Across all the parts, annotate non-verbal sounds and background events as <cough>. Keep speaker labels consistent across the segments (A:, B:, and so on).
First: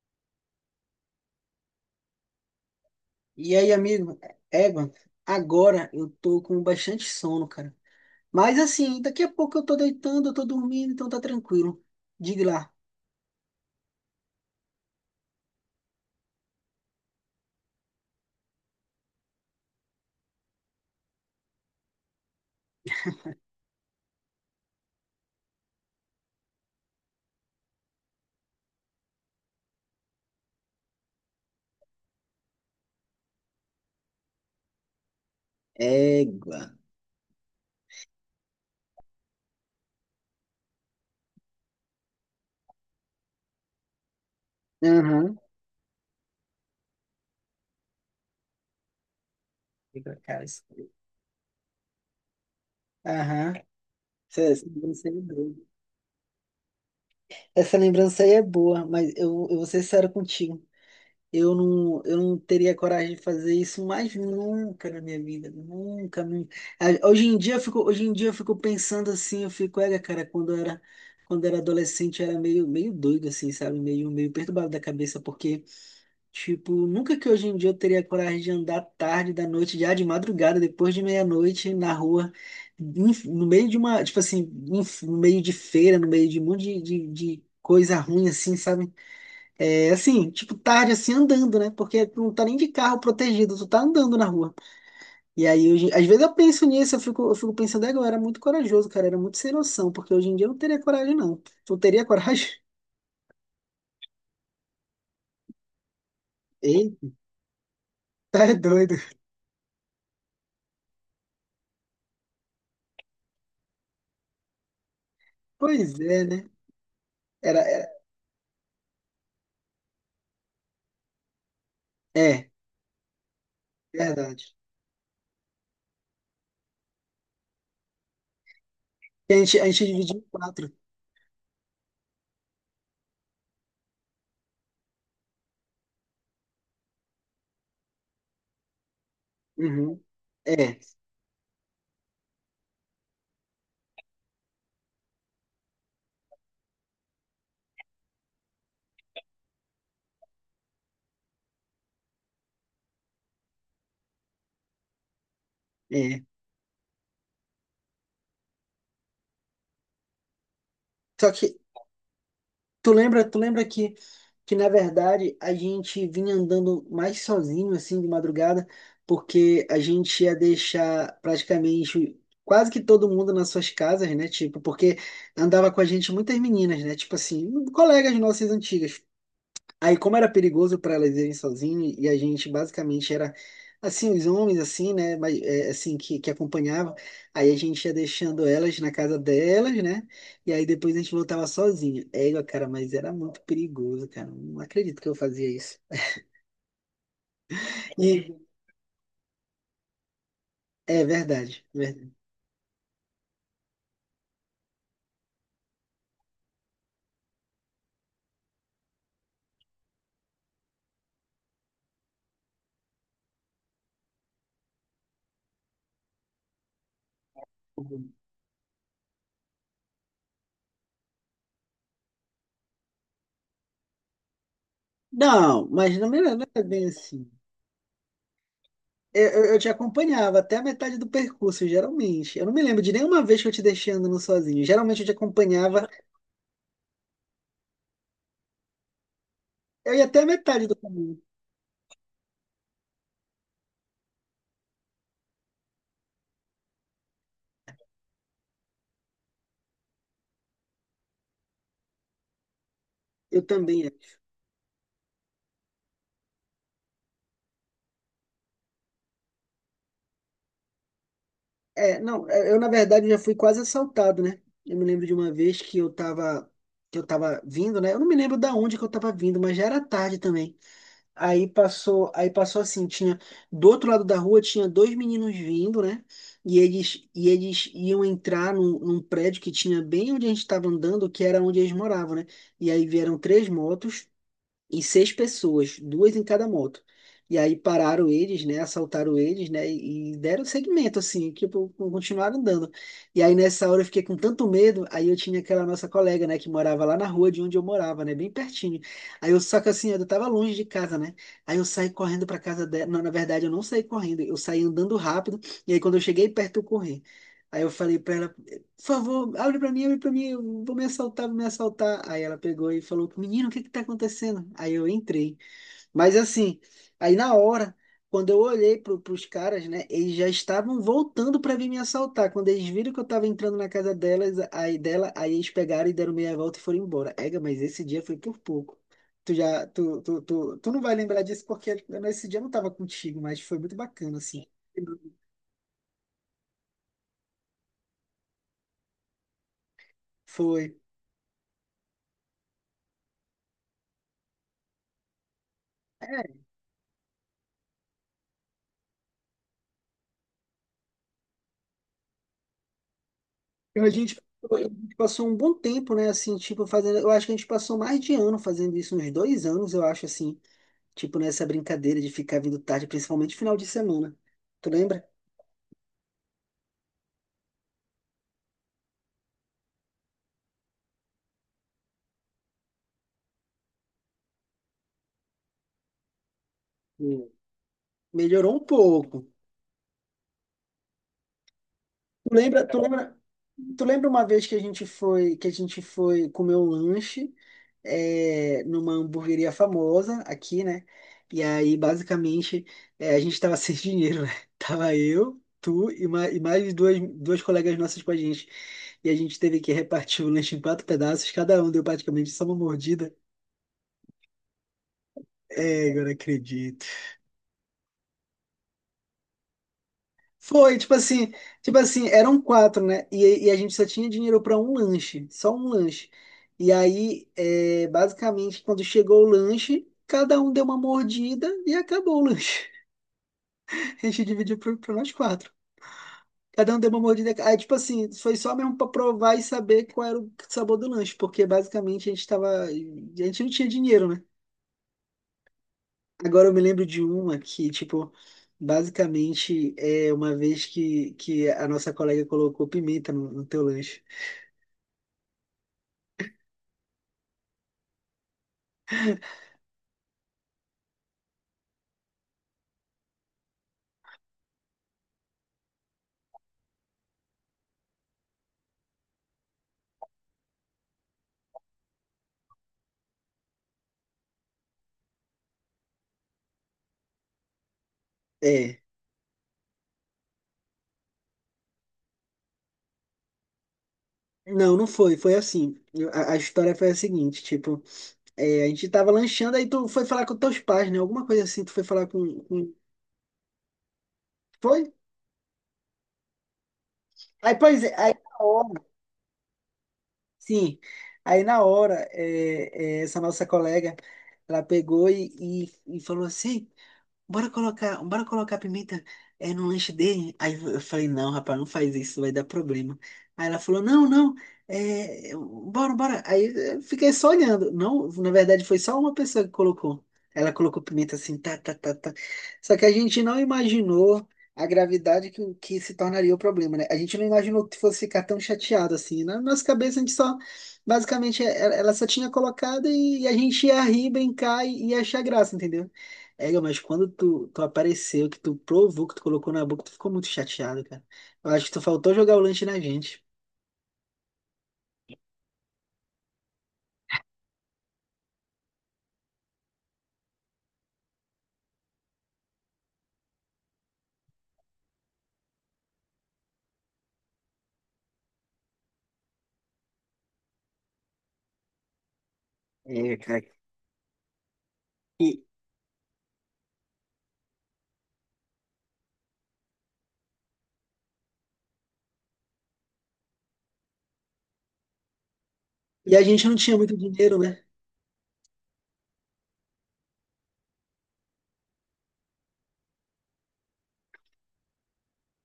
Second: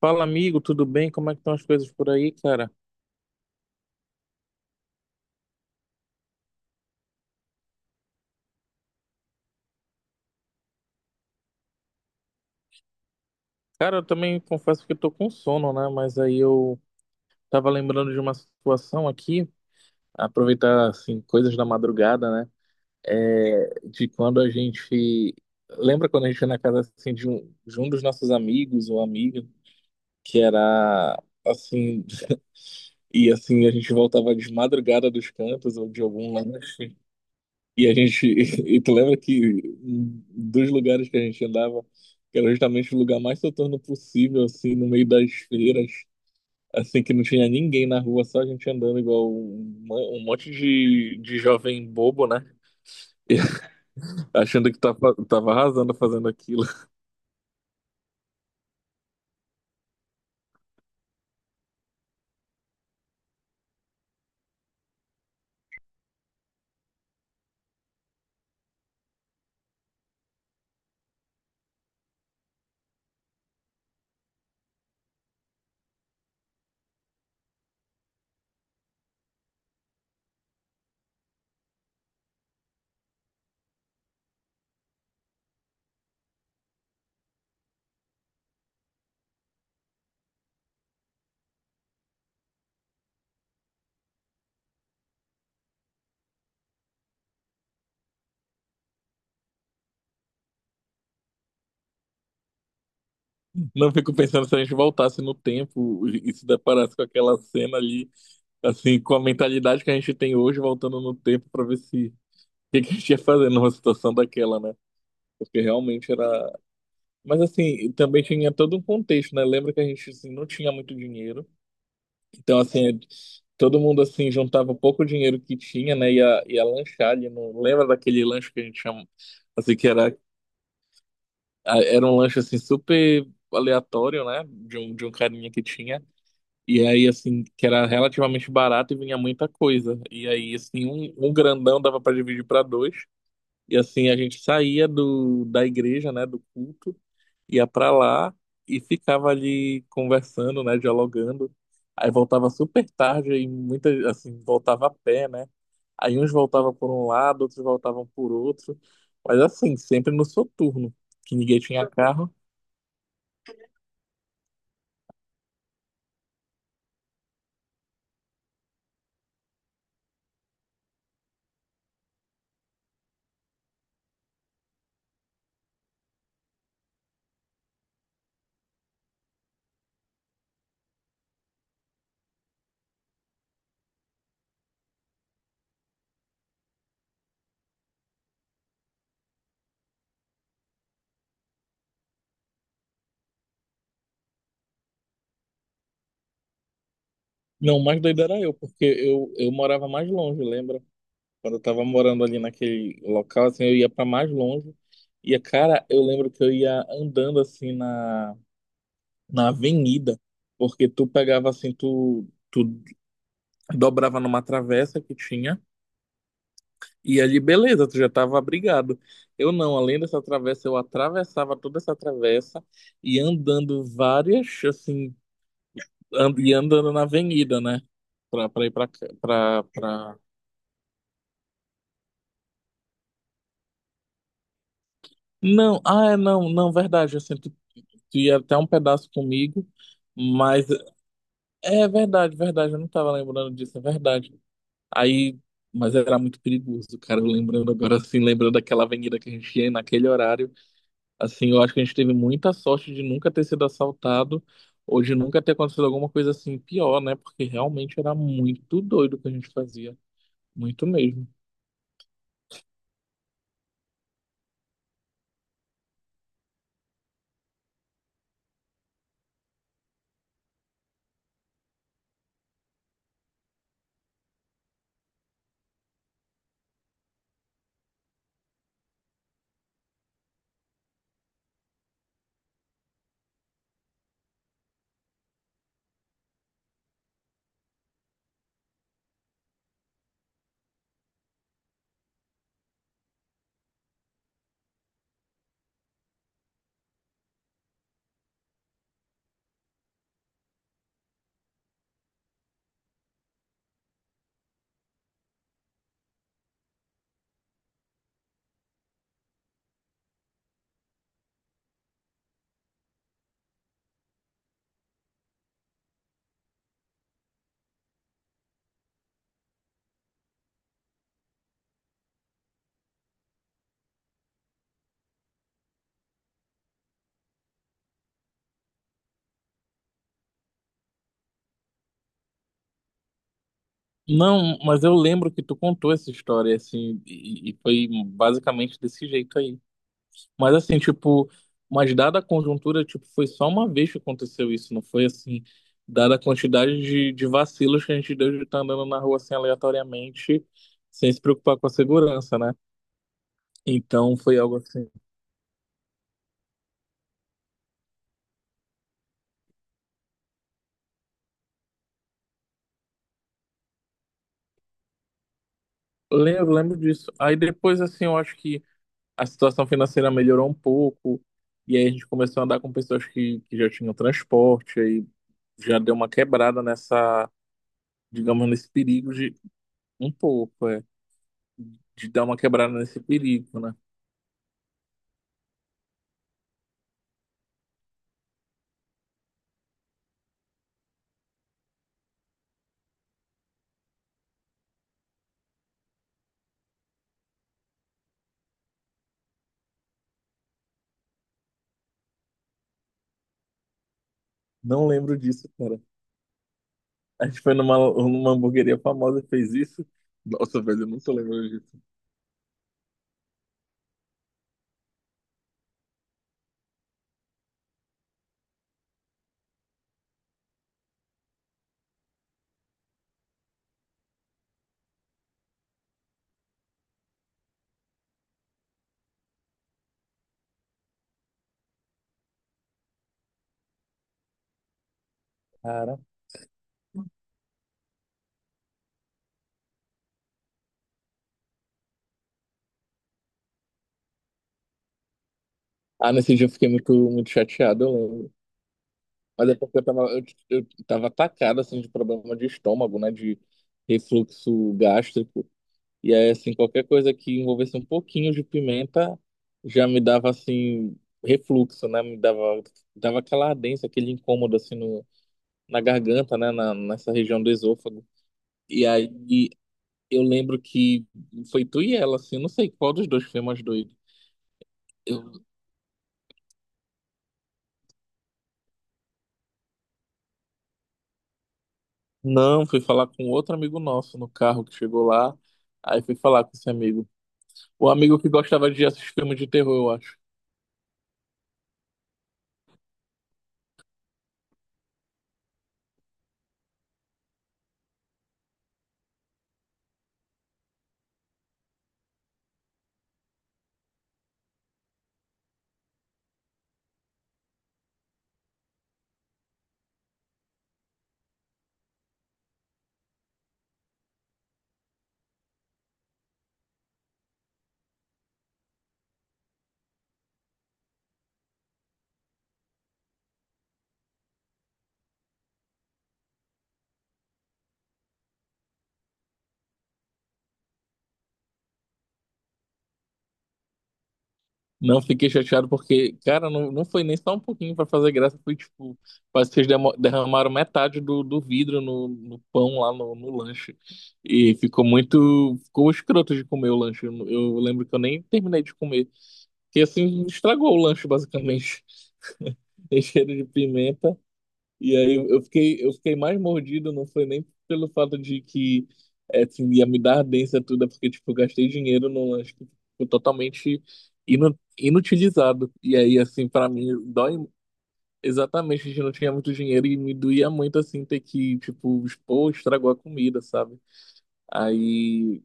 A: Fala, amigo, tudo bem? Como é que estão as coisas por aí, cara?
B: E aí, amigo, Evan, agora eu tô com bastante sono, cara. Mas assim, daqui a pouco eu tô deitando, eu tô dormindo, então tá tranquilo. Diga lá.
A: Cara, eu também confesso que eu tô com sono, né? Mas aí eu tava lembrando de uma situação aqui, aproveitar, assim, coisas da madrugada, né? É, de quando a gente... Lembra quando a gente ia na casa, assim, de um dos nossos amigos ou amiga, que era, assim... <laughs> E, assim, a gente voltava de madrugada dos cantos ou de algum lugar.
B: Égua.
A: E a gente, <laughs> e tu lembra que um dos lugares que a gente andava, que era justamente o lugar mais soturno possível, assim, no meio das
B: Aham.
A: feiras, assim, que não tinha ninguém na rua, só a gente andando igual um,
B: Égua,
A: um
B: cara.
A: monte de jovem bobo, né?
B: Aham.
A: <laughs>
B: Essa
A: achando que
B: lembrança
A: tava,
B: aí é
A: tava
B: boa.
A: arrasando fazendo aquilo.
B: Essa lembrança aí é boa, mas eu vou ser sério contigo. Eu não teria coragem de fazer isso mais nunca na minha vida, nunca. Ah, Hoje em dia eu fico, hoje em dia eu fico pensando assim, olha, cara, quando eu era adolescente eu era meio doido assim, sabe? Meio perturbado da cabeça, porque, tipo, nunca que hoje em dia eu teria coragem de andar tarde da noite, já de madrugada, depois de meia-noite, na rua, no meio de uma, tipo assim, no meio de feira, no meio de um monte de, de coisa ruim, assim, sabe? É assim, tipo, tarde assim andando, né? Porque tu não tá nem de carro protegido, tu tá andando na rua. E aí, hoje, às vezes eu penso nisso, eu fico pensando, "É, eu era muito corajoso, cara, era muito sem noção, porque hoje em dia eu não teria coragem, não. Tu teria coragem?" <laughs>
A: <laughs> Não fico pensando se a gente voltasse no tempo e se deparasse com
B: Eita,
A: aquela cena ali,
B: é doido.
A: assim, com a mentalidade que a gente tem hoje, voltando no tempo para ver se o que a gente ia fazer numa situação daquela, né? Porque
B: Pois
A: realmente
B: é, né?
A: era. Mas
B: Era, era-
A: assim, também tinha todo um contexto, né? Lembra que a gente assim, não tinha muito dinheiro.
B: É,
A: Então, assim, é, todo mundo assim
B: verdade.
A: juntava o pouco dinheiro que tinha, né? Ia lanchar ali. Não lembra daquele lanche que a gente chama,
B: E A gente, a
A: assim,
B: gente
A: que
B: dividia
A: era,
B: em quatro.
A: era um lanche assim super aleatório, né? De um carinha que tinha. E aí, assim, que era relativamente barato e vinha muita coisa.
B: Uhum.
A: E aí,
B: É,
A: assim, um grandão dava para dividir para dois. E assim, a gente saía do, da igreja, né, do culto, ia pra lá e ficava ali conversando, né, dialogando. Aí voltava super tarde e muita, assim, voltava a pé, né? Aí
B: é.
A: uns voltavam por um lado, outros voltavam por outro. Mas assim, sempre no soturno,
B: Só
A: que
B: que
A: ninguém tinha carro.
B: Tu lembra que na verdade a gente vinha andando mais sozinho assim de madrugada, porque a gente ia deixar praticamente quase que todo mundo nas suas casas, né? Tipo, porque andava com a gente muitas meninas, né? Tipo assim, colegas nossas antigas. Aí, como era perigoso para elas irem sozinhas, e a gente basicamente era assim, os homens, assim, né? Mas é, assim, que acompanhavam, aí a gente ia deixando elas na casa delas, né? E aí depois a gente voltava sozinho. É, cara, mas era muito perigoso, cara. Não acredito que eu fazia isso.
A: Não, o mais doido
B: E
A: era eu, porque eu morava mais longe, lembra?
B: é
A: Quando eu
B: verdade,
A: tava
B: verdade.
A: morando ali naquele local, assim, eu ia pra mais longe. E, cara, eu lembro que eu ia andando assim na avenida, porque tu pegava assim, tu dobrava numa travessa que tinha, e ali beleza, tu já tava abrigado. Eu não, além dessa travessa, eu atravessava toda essa travessa e andando várias, assim,
B: Não, mas não era não
A: e
B: era bem
A: andando na
B: assim.
A: avenida, né? Pra ir pra,
B: Eu te
A: pra...
B: acompanhava até a metade do percurso, geralmente. Eu não me lembro de nenhuma vez que eu te deixei andando sozinho. Geralmente eu te
A: Não,
B: acompanhava,
A: ah, é, não, não, verdade, assim, tu, tu ia até um pedaço comigo,
B: eu ia até a
A: mas
B: metade do caminho.
A: é verdade, verdade, eu não tava lembrando disso, é verdade. Aí, mas era muito perigoso, cara. Eu lembrando agora, assim, lembrando daquela avenida que a gente ia naquele horário, assim, eu acho que a gente teve muita sorte de nunca
B: Eu
A: ter sido
B: também acho.
A: assaltado ou de nunca ter acontecido alguma coisa assim pior, né? Porque realmente era muito doido o que a gente fazia, muito mesmo.
B: É, não, é, eu na verdade já fui quase assaltado, né? Eu me lembro de uma vez que eu tava, vindo, né? Eu não me lembro da onde que eu tava vindo, mas já era tarde também. Aí passou assim, tinha do outro lado da rua tinha dois meninos vindo, né? E eles iam entrar num prédio que tinha bem onde a gente estava andando, que era onde eles moravam, né? E aí vieram três motos e seis pessoas, duas em cada moto. E aí pararam eles, né? Assaltaram eles, né? E deram seguimento, assim, que tipo, continuaram andando. E aí nessa hora eu fiquei com tanto medo, aí eu tinha aquela nossa colega, né, que morava lá na rua de onde eu morava, né? Bem pertinho. Só que assim, eu tava longe de casa, né? Aí eu saí correndo pra casa dela. Não, na verdade, eu não saí correndo, eu saí andando rápido. E aí quando eu cheguei perto, eu corri. Aí eu falei pra ela, por favor, abre pra mim, eu vou me assaltar, vou me assaltar. Aí ela pegou e falou, menino, o que que tá acontecendo? Aí eu entrei. Mas assim, aí na hora, quando eu olhei pros caras, né, eles já estavam voltando pra vir me assaltar. Quando eles viram que eu tava entrando na casa delas, aí dela, aí eles pegaram e deram meia volta e foram embora. Ega, mas esse dia foi por pouco. Tu já, tu, tu, tu, tu não vai lembrar disso porque nesse dia eu não tava contigo, mas foi muito bacana, assim.
A: Não, mas eu lembro que tu contou essa história, assim, e foi basicamente desse jeito aí. Mas
B: Foi.
A: assim, tipo, mas dada a conjuntura, tipo, foi só uma vez que aconteceu isso, não foi assim, dada a
B: É.
A: quantidade de vacilos que a gente deu de estar andando na rua assim aleatoriamente, sem se preocupar com a segurança, né?
B: A
A: Então
B: gente
A: foi
B: a
A: algo assim.
B: gente passou um bom tempo, né? Assim, tipo, fazendo. Eu acho que a gente passou mais de ano fazendo isso, uns 2 anos, eu acho, assim. Tipo, nessa brincadeira de ficar vindo tarde, principalmente final de semana. Tu lembra?
A: Lembro, lembro disso. Aí depois, assim, eu acho que a situação financeira melhorou um pouco, e aí a gente começou a andar com pessoas que já tinham transporte, aí já deu uma quebrada
B: Sim.
A: nessa, digamos,
B: Melhorou um
A: nesse perigo
B: pouco.
A: de um pouco, é, de dar
B: Tu
A: uma
B: lembra,
A: quebrada
B: tu
A: nesse
B: lembra,
A: perigo, né?
B: tu lembra uma vez que a gente foi comer um lanche é, numa hamburgueria famosa aqui, né? E aí, basicamente, é, a gente tava sem <laughs> dinheiro, né? Tava eu, tu e mais duas colegas nossas com a gente. E a gente teve que repartir o lanche em quatro pedaços, cada um deu praticamente só uma mordida.
A: Não lembro disso, cara.
B: É, agora acredito.
A: A gente foi numa, numa hamburgueria famosa e fez isso. Nossa,
B: Foi,
A: velho, eu
B: tipo
A: não tô
B: assim,
A: lembrando disso.
B: eram quatro, né? E a gente só tinha dinheiro para um lanche, só um lanche. E aí, é, basicamente, quando chegou o lanche, cada um deu uma mordida e acabou o lanche. <laughs> A gente dividiu para nós quatro. Cada um deu uma mordida. Aí, tipo assim, foi só mesmo para provar e saber qual era o sabor do lanche, porque basicamente a gente não tinha dinheiro, né?
A: Cara.
B: Agora eu me lembro de uma que, tipo, basicamente é uma vez que a nossa colega colocou pimenta no teu lanche.
A: Ah, nesse dia eu fiquei muito, muito chateado, eu lembro. Mas é porque eu tava atacado, assim, de problema de estômago, né? De refluxo gástrico. E aí, assim, qualquer coisa que envolvesse um pouquinho de pimenta já me dava, assim, refluxo, né? Me dava, dava aquela ardência, aquele incômodo, assim, no, na garganta, né? Na, nessa região do esôfago.
B: É.
A: E aí. Eu lembro que foi tu e ela, assim, eu não sei qual dos dois foi mais doido.
B: Não, não foi.
A: Eu
B: Foi assim. A história foi a seguinte, tipo, é, a gente tava lanchando, aí tu foi falar com teus pais, né? Alguma coisa assim, tu foi falar com,
A: não
B: com...
A: fui falar com outro amigo nosso no carro que
B: Foi?
A: chegou lá, aí fui falar com esse amigo.
B: Aí, pois
A: O
B: é, aí
A: amigo que
B: na
A: gostava
B: hora,
A: de assistir filme de terror, eu acho.
B: sim. Aí na hora, essa nossa colega, ela pegou e falou assim. Bora colocar pimenta no lanche dele. Aí eu falei, não, rapaz, não faz isso, vai dar problema. Aí ela falou, não, não, é, bora, bora. Aí eu fiquei só olhando. Não, na verdade foi só uma pessoa que colocou. Ela colocou pimenta assim, tá, tá, tá, tá. Só que a gente não imaginou a gravidade que se tornaria o problema, né? A gente não imaginou que fosse ficar tão chateado assim. Na nossa cabeça a gente só, basicamente, ela só tinha colocado e a gente ia rir, brincar e achar graça, entendeu? É, mas quando tu apareceu, que tu provou, que tu colocou na boca, tu ficou muito chateado, cara. Eu acho que tu faltou jogar o lanche na gente.
A: Não fiquei chateado porque, cara, não, não foi nem só um pouquinho pra fazer graça, foi tipo, parece que vocês derramaram metade do, do vidro no, no pão lá no, no lanche. E ficou muito, ficou escroto de comer o lanche. Eu lembro que eu nem terminei de comer, porque assim estragou o lanche basicamente. Tem cheiro de pimenta. E aí eu fiquei, eu fiquei mais mordido, não foi nem pelo fato de que é, assim, ia me dar ardência tudo, é porque tipo, eu gastei dinheiro num lanche que ficou totalmente inutilizado. E
B: E
A: aí,
B: a gente
A: assim,
B: não
A: pra
B: tinha
A: mim,
B: muito dinheiro,
A: dói
B: né?
A: exatamente, a gente não tinha muito dinheiro e me doía muito, assim, ter que, tipo, expor, estragou a comida, sabe? Aí.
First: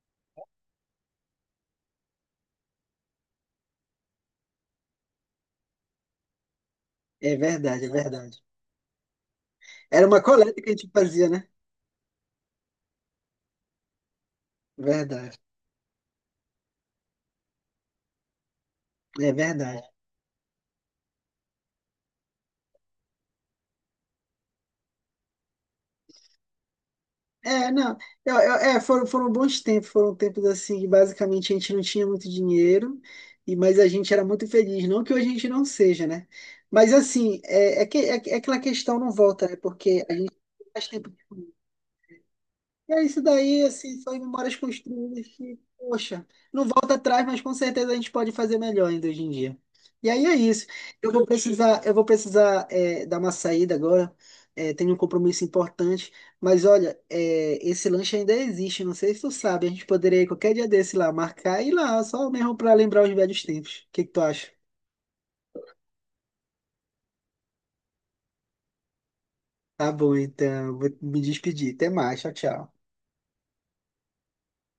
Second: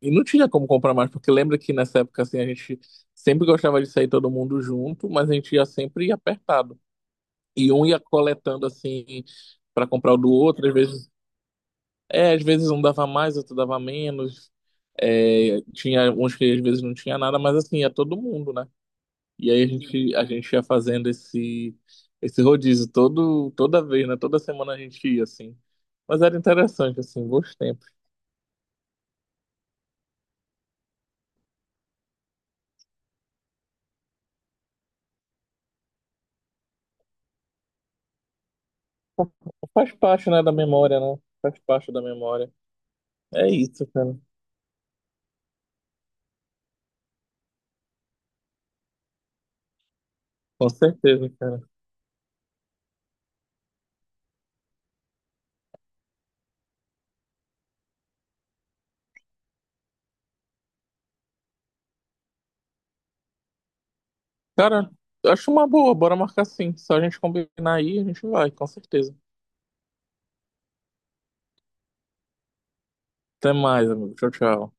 A: E não tinha como comprar mais, porque lembra que nessa época, assim, a gente sempre gostava de sair todo mundo junto, mas a gente ia sempre apertado.
B: É
A: E
B: verdade,
A: um
B: é
A: ia
B: verdade.
A: coletando assim para
B: Era
A: comprar o
B: uma
A: do
B: coleta
A: outro,
B: que a
A: às
B: gente
A: vezes,
B: fazia, né?
A: é, às vezes um dava mais, outro dava menos.
B: Verdade,
A: É, tinha uns que às vezes não tinha nada, mas assim, ia todo mundo, né? E aí a
B: verdade.
A: gente, a gente ia fazendo esse esse rodízio todo toda vez, né? Toda semana a gente ia assim. Mas era interessante assim, bons
B: É,
A: tempos.
B: não, é, foram bons tempos, foram tempos assim que basicamente a gente não tinha muito dinheiro, e mas a gente era muito feliz. Não que hoje a gente não seja, né? Mas assim, é aquela questão não volta, né?
A: Faz
B: Porque a
A: parte,
B: gente
A: né, da
B: faz
A: memória,
B: tempo.
A: né? Faz parte da memória.
B: E é isso
A: É
B: daí,
A: isso,
B: assim, são
A: cara.
B: memórias construídas que, poxa, não volta atrás, mas com certeza a gente pode fazer melhor ainda hoje em dia. E aí é isso.
A: Com
B: Eu vou
A: certeza, cara.
B: precisar, eu vou precisar dar uma saída agora. É, tenho um compromisso importante. Mas olha, esse lanche ainda existe. Não sei se tu sabe. A gente poderia ir qualquer dia desse lá, marcar e ir lá, só mesmo para lembrar os velhos tempos. O que que tu acha?
A: Cara, eu acho uma boa, bora marcar sim. Só a gente combinar aí, a gente vai, com certeza.
B: Tá bom, então. Vou me despedir. Até mais. Tchau, tchau.
A: Até mais, amigo. Tchau, tchau.